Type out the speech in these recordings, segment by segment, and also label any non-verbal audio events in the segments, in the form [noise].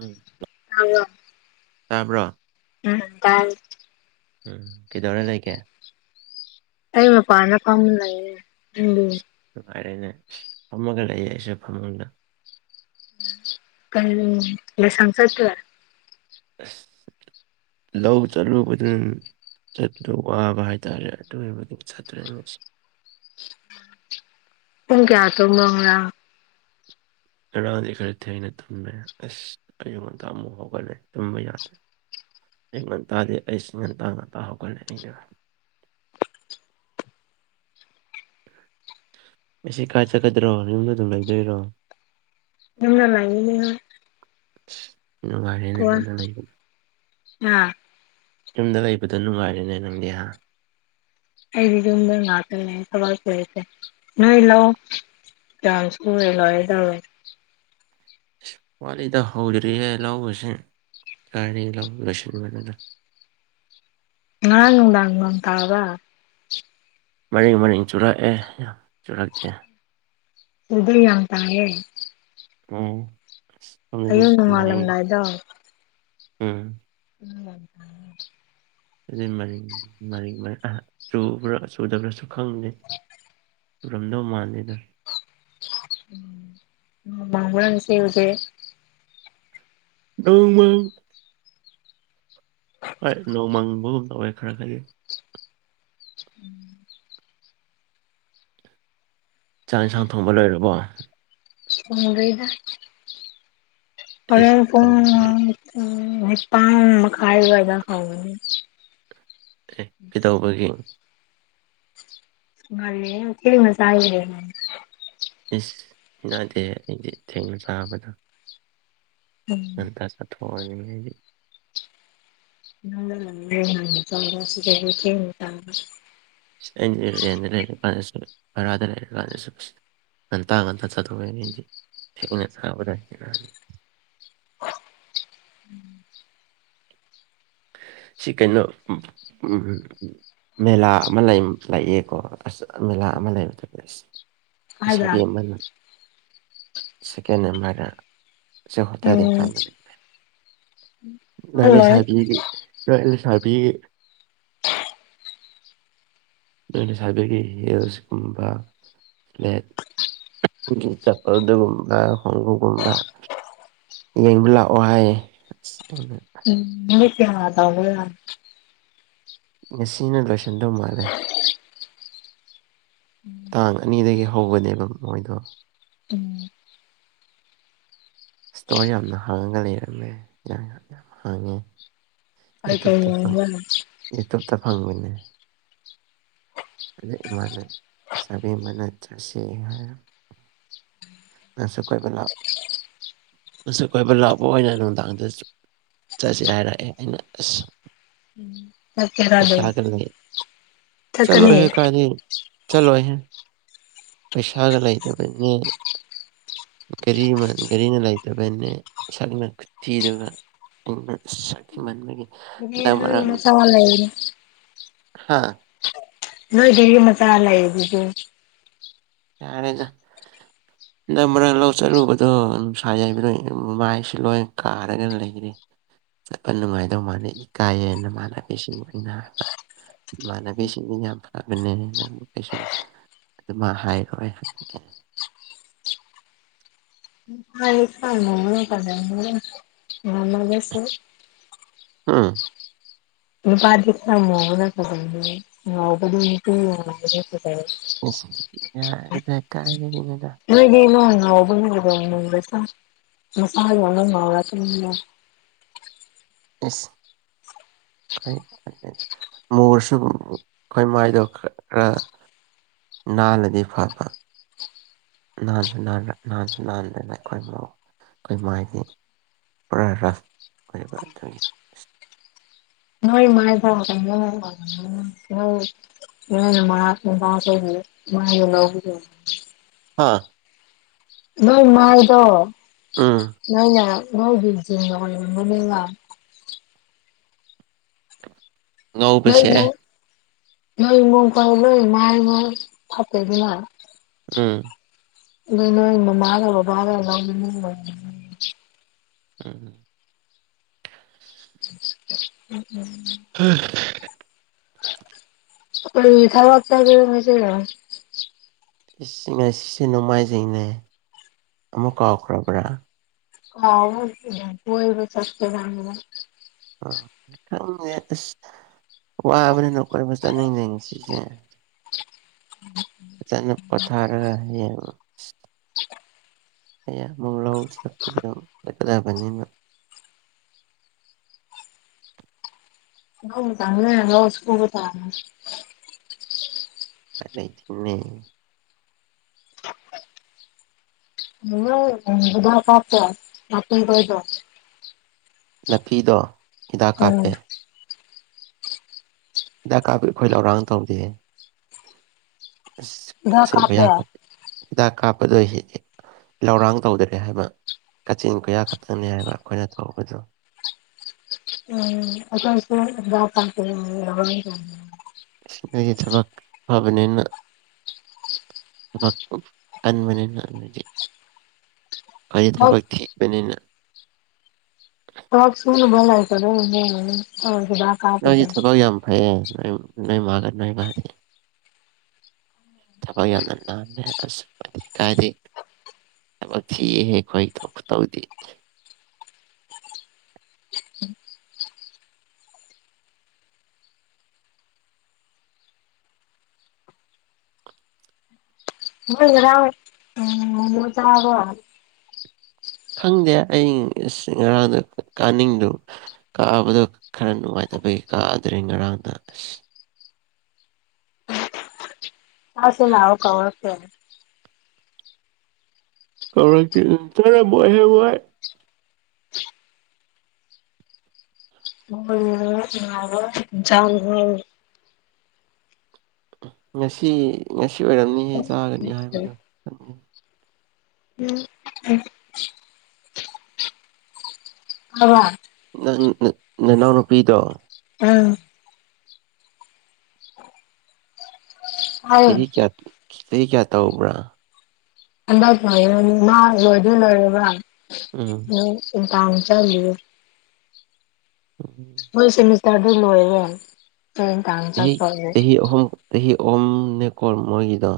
ꯎꯝ ꯑꯣꯋꯥ ꯇꯥꯕ꯭ꯔꯥ ꯎꯝ ꯇꯥꯏ ꯎꯝ ꯀꯩꯗꯧꯔ ꯂꯩꯒꯦ ꯑꯩ ꯃꯄꯥꯟꯗ ꯐꯝ ꯂꯩꯌꯦ ꯑꯁ [unintelligible] ꯅꯨꯡꯉꯥꯏꯔꯦꯅꯦ ꯐꯝꯃꯒ ꯂꯩꯌꯦ ꯑꯩꯁꯨ ꯐꯝꯃꯨꯡꯗ ꯀꯩ ꯂꯤꯁꯥꯡ ꯆꯠ ꯇꯔꯦ ꯑꯁ ꯂꯧ ꯆꯠꯂꯨꯕꯗꯨ ꯆꯠꯄꯗꯨ ꯋꯥꯕ ꯍꯥꯏꯇꯥꯔꯦ ꯑꯗꯨꯏꯕꯨꯗꯤ ꯆꯠꯇ꯭ꯔꯦ ꯑꯁ ꯄꯨꯡ ꯀꯌꯥ ꯇꯨꯝꯕ ꯉꯔꯥꯡ ꯉꯔꯥꯡꯗꯤ ꯈꯔ ꯊꯦꯡꯅ ꯇꯨꯝꯃꯦ ꯑꯁ ꯑꯌꯨꯛ ꯉꯟꯇꯥ ꯑꯃꯨꯛ ꯍꯧꯒꯠꯂꯦ ꯇꯨꯝꯕ ꯌꯥꯗ꯭ꯔꯦ ꯑꯌꯨꯛ ꯉꯟꯇꯥꯗꯤ ꯑꯩꯁ ꯉꯟꯇꯥ ꯉꯟꯇꯥ ꯍꯧꯒꯠꯂꯦ ꯑꯩꯅ ꯉꯁꯤ ꯀꯥꯏ ꯆꯠꯀꯗ꯭ꯔꯣ ꯌꯨꯝꯗ ꯑꯗꯨꯝ ꯂꯩꯗꯣꯏꯔꯣ ꯌꯨꯃꯗꯥ ꯂꯩꯅꯤ ꯍꯥꯏ ꯑꯁ ꯅꯨꯉꯥꯏꯔꯦꯅꯦ ꯌꯨꯝꯗ ꯂꯩꯕ ꯉꯥ ꯌꯨꯝꯗ ꯂꯩꯕꯗꯨ ꯅꯨꯡꯉꯥꯏꯔꯦꯅꯦ ꯅꯪꯗꯤ ꯍꯥ ꯑꯩꯗꯤ ꯌꯨꯝꯗ ꯉꯥꯛꯇꯅꯦ ꯊꯕꯛ ꯁꯨ ꯂꯩꯇꯦ ꯅꯣꯏ ꯂꯧ ꯆꯥꯟꯁ ꯄꯨꯍꯦ ꯂꯣꯏꯔꯦ ꯇꯧꯋꯦ ꯋꯥꯠꯂꯤꯗ ꯍꯧꯗ꯭ꯔꯤꯌꯦ ꯂꯧꯒꯁꯤ ꯀꯥꯏꯗꯩ ꯂꯧ ꯂꫭꯏꯁꯤꯟꯕꯅꫭꯗ ꯉꯔꯥꯡ ꯅꯨꯡꯗꯥꯡ ꯅꫭꯡ ꯇꯕ꯭ꯔꯥ ꯃꯔꯤꯛ ꯃꯔꯤꯛ ꯆꯨꯔꯛꯑꯦ ꯌꯥꯝ ꯆꯨꯔꯛꯇꯦ ꯎꯗꯔꯤ [unintelligible] ꯑꯇꯥꯌꯦꯦ ꯎꯝ ꯁ ꯑꯌꯨꯛ [unintelligible] ꯅꯣꯡꯉꯥꯜꯂꯝꯗꯥꯏꯗꯣ ꯎꯝ ꯎꯝ [unintelligible] ꯑꯗꯨ ꯃꯔꯤꯔꯤ꯭ꯔꯥ [unintelligible] ꯆꯨꯗꯕ꯭ꯔꯥꯁꯨ ꯈꯪꯗꯦ ꯆꯨꯔꯝꯗꯧ ꯃꯥꯟꯗ‌ꯦꯗ ꯃꯪꯅꯁꯗꯦ [unintelligible] ꯗꯃ [unintelligible] ꯍꯣꯏ ꯅꯣꯡꯃꯪꯕꯒꯨꯝ ꯂꯧꯋꯦ ꯈꯔ ꯈꯔꯗꯤ ꯎꯝ [unintelligible] ꯆꯥꯛ ꯏꯟꯁꯥꯡ ꯊꯣꯡꯕ ꯂꯣꯏꯔꯕꯣ ꯊꯣꯡꯗꯔꯤꯗ ꯏꯁ ꯑꯍꫭꯔꯣꯟ ꯊꯣꯡꯗ꯭ꯔꯤ ꯄꯨꯡ ꯅꯤꯄꯥꯟ ꯃꯈꯥꯏ ꯑꯗꯨꯋꯥꯏꯗ ꯍꯧꯒꯅꯤ ꯑꯦ ꯀꯩꯗꯧꯕꯒꯤ ꯉꯜꯂ‌ꯦ ꯊ‌ꯦꯡꯅꯥ ꯆꯥꯏꯌ‌ꯦ ꯏꯁ ꯍꯩꯅꯗꯦ ꯑꯩꯗꯤ ꯊꯦꯡꯅ ꯆꯥꯕꯗꯣ ꯎꯝ ꯉꯟꯇꯥ ꯑꯊꯨꯕ ꯑꯣꯏꯅꯤꯡꯉ [unintelligible] ꯍꯥꯏꯗꯤ ꯅꯪꯪ ꯆ ꯑꯁꯤ [unintelligible] ꯊ ꯆ [unintelligible] ꯦꯟꯗ [unintelligible] ꯂꯩꯔ ꯀꯥꯟꯗꯁꯨ ꯕꯔꯥꯗ ꯂꯩꯔ ꯀꯥꯟꯗꯁꯨ ꯉꯟꯇꯥ ꯉꯟꯇ ꯆꯥꯊꯣꯛꯑꯦ ꯑꯩꯗꯤ ꯊꯦꯡꯅ ꯆꯥꯕꯗ ꯍꯦꯅꯅꯤ [unintelligible] ꯎꯝ [unintelligible] ꯁꯤ ꯀꯩꯅꯣ ꯃꯦꯂꯥ ꯑꯃ ꯂꯩ ꯂꯑꯦꯀꯣ ꯑꯁ ꯃꯦꯂꯥ ꯑꯃ ꯂꯩꯕꯗ‌ꯦ ꯑꯁ ꯍꯥꯏꯕ꯭ꯔꯥ ꯂꯩꯁꯥꯕꯤ ꯑꯃꯅ ꯁꯦꯀꯦꯟ ꯑꯦꯝꯃꯔꯗꯥ ꯆꯧ ꯍꫭꯇ‌ꯦꯜꯗꯤ ꯎꯝ ꯐꯝꯕꯅꯤ ꯅꯅꯦ [unintelligible] ꯍꯜꯂꯣꯏ ꯁꯥꯕꯤ ꯂꯩꯁꯅꯥꯄꯤꯤ [unintelligible] [unintelligible] ꯅꯣꯏ ꯂꯩꯁꯕꯤꯒꯤ ꯍꯜꯁꯀꯨꯝꯕ ꯐ꯭ꯂꯦꯠ [unintelligible] ꯎ [unintelligible] ꯆꯥꯝꯄꯜꯗꯨ ꯀꯨꯝꯕꯥ ꯈꫭꯡꯒꯨꯞ ꯀꯨꯝꯕꯥ ꯌ‌ꯦꯡꯕ ꯂꯥꯛꯑꯣ ꯍꯥꯏꯌꯦ ꯑꯁ ꯎꯝ ꯀꯦ ꯑꯣꯏ [unintelligible] ꯉꯁꯤꯅ ꯂꯣꯏꯁꯤꯟꯗꯧ ꯃꯥꯜꯂꯦ [inaudible] ꯇꯥꯡ ꯑꯅꯤꯗꯒꯤ ꯍꯧꯕꯅꯦꯕ ꯃꯣꯏꯗꯣ ꯎꯝ ꯏꯁꯇꯣꯜ ꯌꯥꯝꯅ ꯍꯥꯡꯉꯒ ꯂꯩꯔꯝꯃꯦ ꯌꯥꯝ ꯍꯥꯡꯉꯦ ꯀꯩ ꯀꯩ ꯌꯨꯇꯨꯕꯇ ꯐꯪ ꯌꯦꯡꯕ꯭ꯔꯥ ꯌꯨꯇꯨꯕꯇ ꯐꯪꯕꯅꯦ ꯑꯗ ꯏꯃꯥꯅꯥꯕꯤꯃꯅ [unintelligible] ꯆꯠꯁꯤ ꯉꯁꯨꯛ ꯀꯣꯏꯕ ꯂꯥꯛꯄ ꯑꯁꯨꯛ [unintelligible] ꯀꯣꯏꯕ ꯂꯥꯛꯄ ꯑꯣꯏꯅ ꯅꯨꯡꯗꯥꯡꯗꯁꯨ ꯆꯠꯁꯤ ꯍꯥꯏꯔꯛꯑꯦ ꯑꯩꯅ ꯑꯁ ꯆꯠꯀꯦꯔ ꯑꯗꯨꯝ ꯄꯩꯁꯥꯒ ꯂꯩ ꯆꯠꯂꯣꯏꯍ‌ꯦ ꯀꯥꯏꯗꯩ ꯆꯠꯂꯣꯍꯦ ꯄꯩꯁꯥꯒ ꯂꯩꯇꯕꯅꯦ ꯒꯥꯔꯤ ꯒꯥꯔꯤꯅ ꯂꯩꯇꯕꯅꯦ ꯁꯛꯅ ꯈꯨꯊꯤꯗꯨꯒ ꯁ ꯃꯕ ꯃꯔ ꯒꯥꯔꯤ ꯃꯆꯥ ꯂꯩ ꯍꯥ [unintelligible] ꯅꯣꯏ ꯒꯔꯤ ꯃꯆꯥ ꯂꯩꯗꯨꯗꯤ ꯌꯥꯔ‌ꯦꯗ ꯍꯟꯗꯛ ꯃꯔꯛ ꯂꯧ ꯆꯠꯂꯨꯕꯗꯣ ꯅꯨꯡꯁꯥ ꯌꯥꯏꯕꯗ ꯃꯥꯏꯁꯤ ꯂꯣꯏ ꯀꯥꯔꯒ ꯂꯩꯕꯅ‌ꯦ ꯆꯠꯄ ꯅꯨꯡꯉꯥꯏꯗꯧ ꯃꯥꯥꯟꯗ‌ꯦ ꯏꯀꯥꯏꯌ‌ꯦꯅ ꯃꯅ ꯃꯥꯃꯥꯟꯅꯕꯤꯁꯤꯡ [unintelligible] ꯑꯣꯏꯅ ꯍꯥꯏ ꯏꯃꯥꯟꯅꯕꯤꯁꯤꯡꯗꯤ ꯌꯥꯝ ꯐꯕꯅꯦ ꯅ ꯑꯃ ꯀꯩꯁꯨꯝ ꯑꯗꯨꯃ ꯍꯥꯏꯈ꯭ꯔꯣꯏ [unintelligible] ꯑꯃꯒꯁꯨ ꯎꯝ ꯅꯨꯄꯥꯗꯤ ꯈꯃꯣ ꯅꯗ [unintelligible] ꯑꯣ ꯌꯥ ꯏꯗ ꯀꯥꯏꯅꯗ ꯅꫭꯏꯗꯤꯃ ꯑꯣꯅꯦꯁ ꯃꯁꯥꯟꯅ ꯃꯥ ꯏꯁ ꯍꯣꯏ ꯃꯣꯔꯁꯨ ꯑꯩꯈꯣꯏ ꯃꯥꯏꯗꯣ ꯈꯔ ꯅꯥꯜꯂꯗꯤ ꯐꯕ ꯅꯍꯥꯟꯁꯨ ꯅꯍꯥꯟꯁꯨ ꯍꯟꯗꯅ ꯑꯩꯈꯣꯏ ꯃ ꯑꯩꯈꯣꯏ ꯃꯥꯏꯗꯤ ꯄꯨꯔꯥ ꯔꯁ ꯑꯣꯏꯕ ꯑꯗꯨꯒꯤ ꯅꯣꯏ ꯃꯥꯏ [unintelligible] [unintelligible] ꯍꯥꯥ ꯅꯣ ꯃꯥꯏꯗꯣ ꯎꯝ ꯅꯥꯏꯅ ꯉꯣꯏ [unintelligible] ꯉꯧꯕꯁꯦ ꯃꯣꯏꯃ ꯅꯣꯏꯃꯨꯡ ꯐꯔ ꯂꫭꯏ ꯃꯥꯏ ꯉ ꯐꯦꯗꯅꯥ ꯎꯝ ꯑꯗꯨ ꯅꯣꯏ ꯃꯃꯥꯒ ꯕꯕꯥꯒ ꯅꯒꯤ ꯎꯝ [unintelligible] ꯍꯔ ꯑꯩꯈ ꯊꯥꯕ ꯆ ꯉꯁꯤ ꯑꯁꯤ ꯑꯁꯤꯁꯦ ꯅꯣꯡꯃꯥꯏꯖꯤꯡꯅꯦ ꯑꯃꯨ ꯀꯥꯎꯈ꯭ꯔꯕ꯭ꯔꯥ ꯑꯥꯎꯣꯏꯕ ꯆꯠꯄ ꯗ ꯎ ꯈꯪꯗ ꯑꯁ ꯋꯥꯕꯅ ꯅꯈꯣꯏ ꯑꯃ ꯆꯠꯅꯤꯡꯗꯦ ꯉꯁꯤꯁꯦ [unintelligible] ꯑꯆꯅ ꯄꫭꯊꯔ [unintelligible] ꯍ ꯇꯃꯦ ꯂꯣꯁꯨꯕ ꯇꯔ ꯑꯩꯁꯨꯅ [unintelligible] [unintelligible] [unintelligible] [unintelligible] ꯅꯥꯐꯤꯗꯣ ꯍꯤꯗꯥꯛ ꯎꯝ ꯀꯥꯞꯄꯦ ꯍꯤꯗꯥꯛ ꯀꯥꯕꯨ ꯑꯩꯈꯣꯏ ꯂꯧꯔꯥꯡ ꯇꯧꯗꯦ ꯑꯁ ꯍꯤꯗꯥꯛ ꯀꯛꯆꯤꯡ ꯀꯥꯞꯄꯦ ꯑꯩꯏꯌꯥ ꯍꯤꯗꯥꯛ ꯀꯥꯞꯄꯗꯣꯏ ꯍꯦꯛ ꯂꯧꯔꯥꯡ ꯇꯧꯗ꯭ꯔꯦ ꯍꯥꯏꯕ ꯀꯥꯆꯤꯟ ꯀꯣꯏꯌꯥ ꯈꯛꯇꯪꯅꯤ ꯍꯥꯏꯕ ꯑꯩꯈꯣꯏꯅ ꯊꯣꯛꯕꯗꯣ ꯎꯝ ꯑ [unintelligible] ꯅꫭꯏꯗꯤ ꯊꯕꯛ ꯐꯕꯅꯤꯅ ꯊꯕꯛ ꯇꯨꯀꯟꯕ ꯅꯤꯅ ꯐꯔꯤ ꯍꯣꯏ ꯊꯕꯛ ꯊꯕꯅꯤꯅ ꯊꯕꯛ [unintelligible] ꯅꯣꯏꯁꯤ ꯊꯕꯛ ꯌꯥꯝ ꯐꯩꯌꯦ ꯅꯣꯏ ꯅꯣꯏ ꯃꯥꯒ ꯅꯣꯏ ꯃꯥꯁꯦ ꯊꯕꯛ ꯌꯥꯝꯅ ꯄꯥꯝꯃꯤ [unintelligible] ꯊꯕꯛ ꯊꯤꯍꯦ ꯑꯩꯈꯣꯏ ꯈꯨ ꯇꯧꯗꯦ ꯅꫭꯏ ꯉꯔꯥꯡ [unintelligible] ꯆꯕꯔꫭ ꯈꯪꯗꯦ ꯑꯩ ꯉꯔꯥꯡꯗ ꯀꯥꯅꯤꯡꯗꯕ ꯀꯥꯕꯗꯣ ꯈꯔ ꯅꯨꯡꯉꯥꯏꯇꯕꯒꯤ ꯀꯥꯗ꯭ꯔꯦ ꯉꯔꯥꯡꯗ ꯑꯁ ꯑꯁꯦꯅ ꯀ ꯑꯣꯔꯀꯦ ꯀꯧꯔꯛꯇ ꯆꯥꯔꯝ ꯃꯣꯏ ꯍꯦ ꯃꯣꯏ ꯖꯝ ꯍ [inaudible] ꯉꯁꯤ ꯉꯁꯤ ꯑꯣꯏꯔꯝꯅꯤꯍꯦ ꯆꯥꯒꯅꯤ ꯍꯥꯏꯕꯗꯣ ꯈꯪꯗꯦ ꯎꯝ ꯑ [inaudible] ꯅꯪ ꯅꯅꯥꯎ ꯅꯨꯄꯤꯗꯣ ꯎꯝ ꯑ [inaudible] ꯆꯍꯤ ꯀꯌꯥ ꯆꯍꯤ ꯀꯌꯥ ꯇꯧꯕ꯭ꯔꯥ ꯑꯗ ꯉ ꯃꯥ ꯂꯨ ꯂꯔꯦ ꯃꯥ [inaudible] ꯎꯝ ꯑ ꯀꯝ ꯆꯂ [inaudible] ꯎꯝꯝ ꯃꯣꯏ ꯁꯦꯃꯤꯁꯇꯔꯗꯣ ꯂꯣꯏꯔꯦ ꯍꯣꯔꯦꯟ ꯅꯨꯡꯗꯥꯡ ꯆꯍꯤ ꯆꯠꯇꯣꯢꯅꯦ ꯆꯍꯤ ꯑꯍꯨꯝ ꯆꯍꯤ ꯑꯍꯨꯝ ꯅꯦ ꯀꯣ ꯃꯣꯏꯒꯤꯗꯣ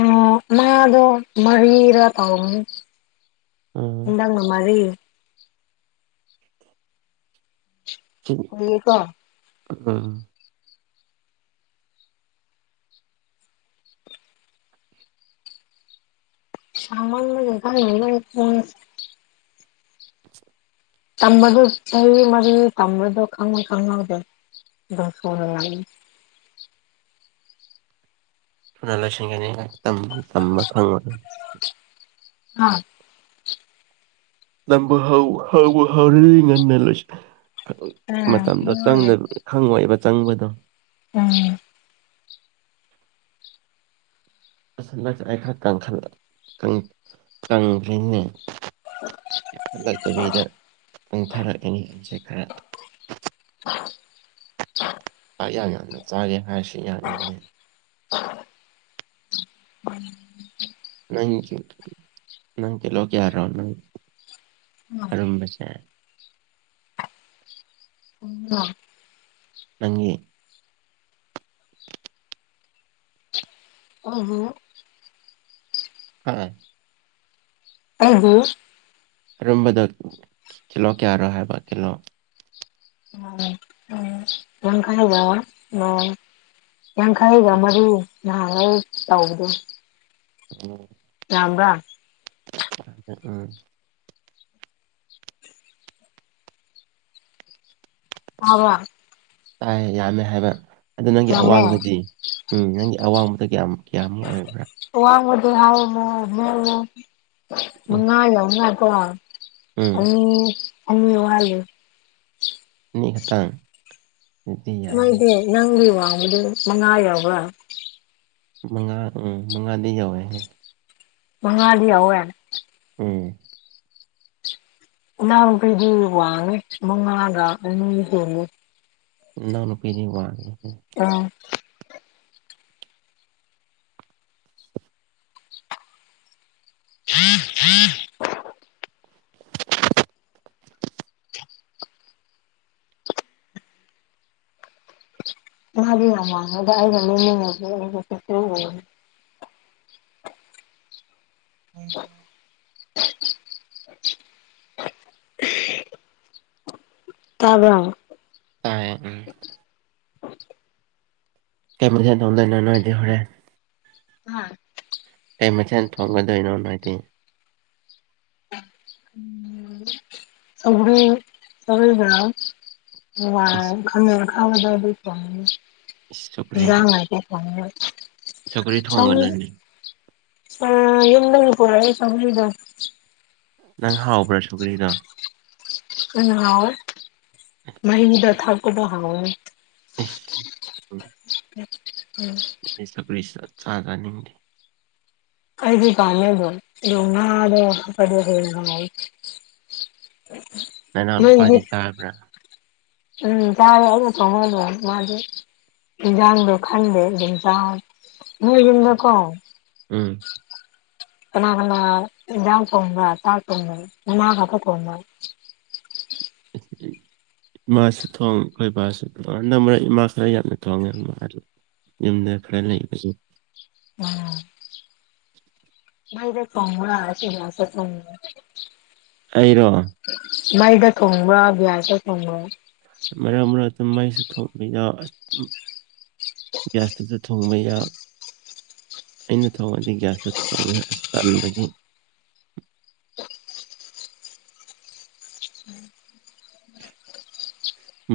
ꯑꯣ ꯃꯤꯗꯣ ꯃꯔꯤꯔꯥ ꯇꯥꯎꯕꯅꯦ ꯎꯝ ꯍꯥꯟꯗꯥꯛꯅ ꯃꯔꯤ ꯎ [inaudible] ꯍꯀ [inaudible] ꯎꯝ ꯁꯃꯥꯟ ꯃꯦ ꯀꯥꯏ ꯐ [inaudible] ꯇꯝꯕꯗꯣ ꯆꯍꯤ ꯃꯔꯤ ꯇꯝꯕꯗꯣ ꯈꯪꯉꯧ ꯈꯪꯍꯧꯗꯦ ꯑꯗꯨꯝ ꯊꯨꯅ ꯂꯣꯏꯁꯤꯟꯒꯅꯤ ꯇꯝꯕ ꯐꯪꯉꯣꯢ ꯍꯥ ꯇꯝ [inaudible] ꯇꯝꯕꯨ ꯍꯧꯕ ꯍꯧꯔꯗꯤ ꯉꯟꯅ ꯂꯁꯤ ꯎꯝ ꯃꯇꯝꯗ ꯈꯪꯍꯧꯗꯦ ꯆꯪꯅꯕ ꯈꯪꯉꯣꯏꯕ ꯆꯪꯕꯗꯣ ꯎꯝ ꯑꯁꯟꯗꯁ ꯑꯩ ꯈꯔ ꯀꯪꯈ꯭ꯔꯤꯅꯦ [inaudible] ꯌꯥꯝꯈꯠꯂꯛꯇꯕꯤꯗ ꯄꯪꯊꯔꯛꯀꯅꯤ ꯍꯥꯏꯁꯦ ꯈꯔ ꯑ [inaudible] [inaudible] ꯆꯥꯛ ꯌꯥꯝꯅ ꯆꯥꯒꯦ ꯍꯥꯏꯔꯁꯨ ꯌꯥꯗꯦꯅꯦ ꯑ [unintelligible] ꯅꯪꯒꯤ ꯅꯪ ꯀꯤꯂꯣ ꯀꯌꯥꯔꯣ ꯅꯪ ꯑꯔꯨꯝꯕꯁꯦ ꯑꯣ [inaudible] ꯅꯪꯒꯤ ꯑꯣ ꯍꯣ [inaudible] ꯍꯥ ꯑ ꯍꯣ [inaudible] ꯑꯔꯨꯝꯕꯗꯣ ꯀꯤꯜꯍꯣ ꯀꯌꯥꯔꯣ ꯍꯥꯏꯕ ꯀꯤꯜꯂꯣ ꯎ ꯎ ꯂꯈꯕ [inaudible] ꯌꯥꯡꯈꯩꯒ ꯃꯔꯤ ꯅꯍꯥꯟ ꯂꯩꯕꯗꯣ ꯎꯝ [inaudible] ꯌꯥꯝꯕꯔꯥ ꯎꯝ ꯇꯥꯕꯔꯥ ꯇꯥꯏ ꯌꯥꯝꯃꯦ ꯍꯥꯏꯕ ꯑꯗꯨꯗꯤ ꯅꯪꯒꯤ ꯌꯥꯝꯃꯦ ꯑꯋꯥꯡꯕꯗꯤ ꯎꯝ ꯅꯪꯒꯤ ꯑꯋꯥꯡꯕꯗꯤ ꯀꯌꯥꯝ ꯀꯌꯥꯃꯨꯛ ꯑꯣꯏꯕ꯭ꯔꯥ ꯑꯋꯥꯡꯕꯗꯤ ꯍꯥꯎꯅ ꯃꯉꯥ ꯌꯥꯎꯅꯥꯢꯀꯣ ꯎꯝ ꯑꯅꯤ ꯑꯅꯤ ꯋꯥꯠꯂꯤ ꯑꯅꯤ ꯈꯤꯇꯪ ꯅꯣꯏꯗꯤ ꯅꯪꯒꯤ ꯋꯥꯡꯕꯗꯨ ꯃꯉꯥ ꯌꯥꯎꯕ꯭ꯔ ꯃꯉꯥ ꯎꯝ ꯃꯉꯥꯗꯤ ꯌꯧꯋꯦꯍ ꯃꯉ ꯂꯂꯤꯌꯥ ꯍꯥꯏꯅ ꯑꯣꯝ ꯏꯅꯥꯎꯅꯨꯄꯤꯗꯤ ꯋꯥꯉꯦ ꯃꯉꯥꯗ ꯑꯅꯤ ꯍꯨꯅꯤ ꯏꯅꯥꯎ ꯅꯨꯄꯤꯗꯤ ꯋꯥꯉꯦ ꯑ ꯃꯥꯔꯤ ꯃꯥꯉꯗꯩꯅꯃꯤ ꯍꯣꯏ ꯇꯥꯕ꯭ꯔ ꯑ ꯀꯦꯃꯦꯁꯦꯟ ꯂꯩꯅꯅ ꯍꯥꯏꯗꯤ ꯍꯣꯔꯦ ꯍꯝ ꯀ ꯃꯊꯦꯜ ꯊꯣꯛꯣꯡꯒꯗꯣꯏꯅꯣ ꯍꯥꯏꯗꯤ ꯁ ꯁꯒ ꯃ ꯃꯥ ꯏꯁ ꯈꯃꯦꯔ ꯈꯥꯕꯗꯖꯥꯏ ꯏꯁ ꯁꯧꯒ꯭ꯔꯤ ꯁꯧꯒ꯭ꯔꯤ ꯆ ꯊꯣꯡꯒꯅꯨꯅꯦ ꯑ ꯌꯨꯝꯗ ꯄꯨꯔ ꯆꯗ ꯅꯪ ꯍꯥꯎꯕ꯭ꯔꯥ ꯁꯨꯒ꯭ꯔꯤꯗꯣ ꯎ ꯃꯗ ꯊꯒꯨꯕꯍ ꯎ ꯎ ꯎꯝ ꯆꯀ꯭ꯔꯤꯁ ꯆꯠ ꯆꯥ ꯆꯥꯅꯤꯡꯗꯦ ꯑꯩꯗꯤ ꯀꯥꯃ ꯇ ꯎꯅꯥꯗ ꯄꯑꯣ ꯎ ꯅꯅꯥꯎ ꯅꯨꯄꯥꯗꯤ ꯇꯥꯕ꯭ꯔꯥ ꯎꯝ ꯀꯥꯥꯏ ꯑꯗꯨ ꯊꯃ ꯑꯗꯨ ꯃꯥ ꯌꯥꯗ ꯈꯗꯦ ꯆ ꯅꯗ ꯀꯣ ꯎꯝ ꯃ ꯌꯥꯎ ꯇꯉꯝꯕ ꯇꯥꯥꯛ ꯇꯣꯉ ꯃꯥꯒ ꯑꯄꯥ ꯇꯝꯕ [unintelligible] ꯏꯃꯥꯁꯨ ꯊꯣꯡꯉꯦ ꯑꯩꯈꯣꯏ ꯏꯕꯥꯁꯨ ꯊꯣꯡꯅ ꯃꯔꯛ ꯏꯃꯥ ꯈꯔ ꯌꯥꯝꯅ ꯊꯣꯡꯉꯦ ꯃꯥ ꯌꯨꯝꯗ ꯈꯔ ꯂꯩꯕꯁꯦ ꯎꯝ ꯃꯔ ꯐꯣꯅ ꯁꯤ ꯃꯥꯁ ꯐ ꯑꯩꯔꯣ ꯃꯩꯗ ꯊꯣꯡꯕ꯭ꯔꯥ ꯕꯤꯤꯌꯥꯁꯇ ꯊꯣꯡꯕ꯭ꯔꯥ ꯃꯔꯛ ꯃꯔꯛꯇ ꯃꯩꯁ ꯊꯣꯛꯣꯡꯂꯤꯗ ꯒ꯭ꯌꯥꯁꯇꯁꯨ ꯊꯣꯡꯕ ꯌꯥ ꯑꯩꯅ ꯊꯣꯡꯉꯗꯤ ꯒ꯭ꯌꯥꯁꯇ ꯊꯣꯡꯉꯦ ꯑꯁ ꯇꯟꯕꯒꯤ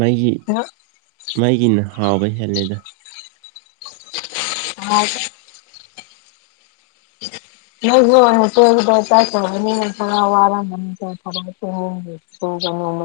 ꯃꯩꯒꯤ ꯃꯩꯒꯤꯅ ꯍꯥꯎꯕ ꯍꯦꯜꯂꯦꯗ ꯍ ꯆ ꯊꯔꯔ ꯊꯔ ꯍꯣꯡꯦ ꯍ ꯍ ꯍ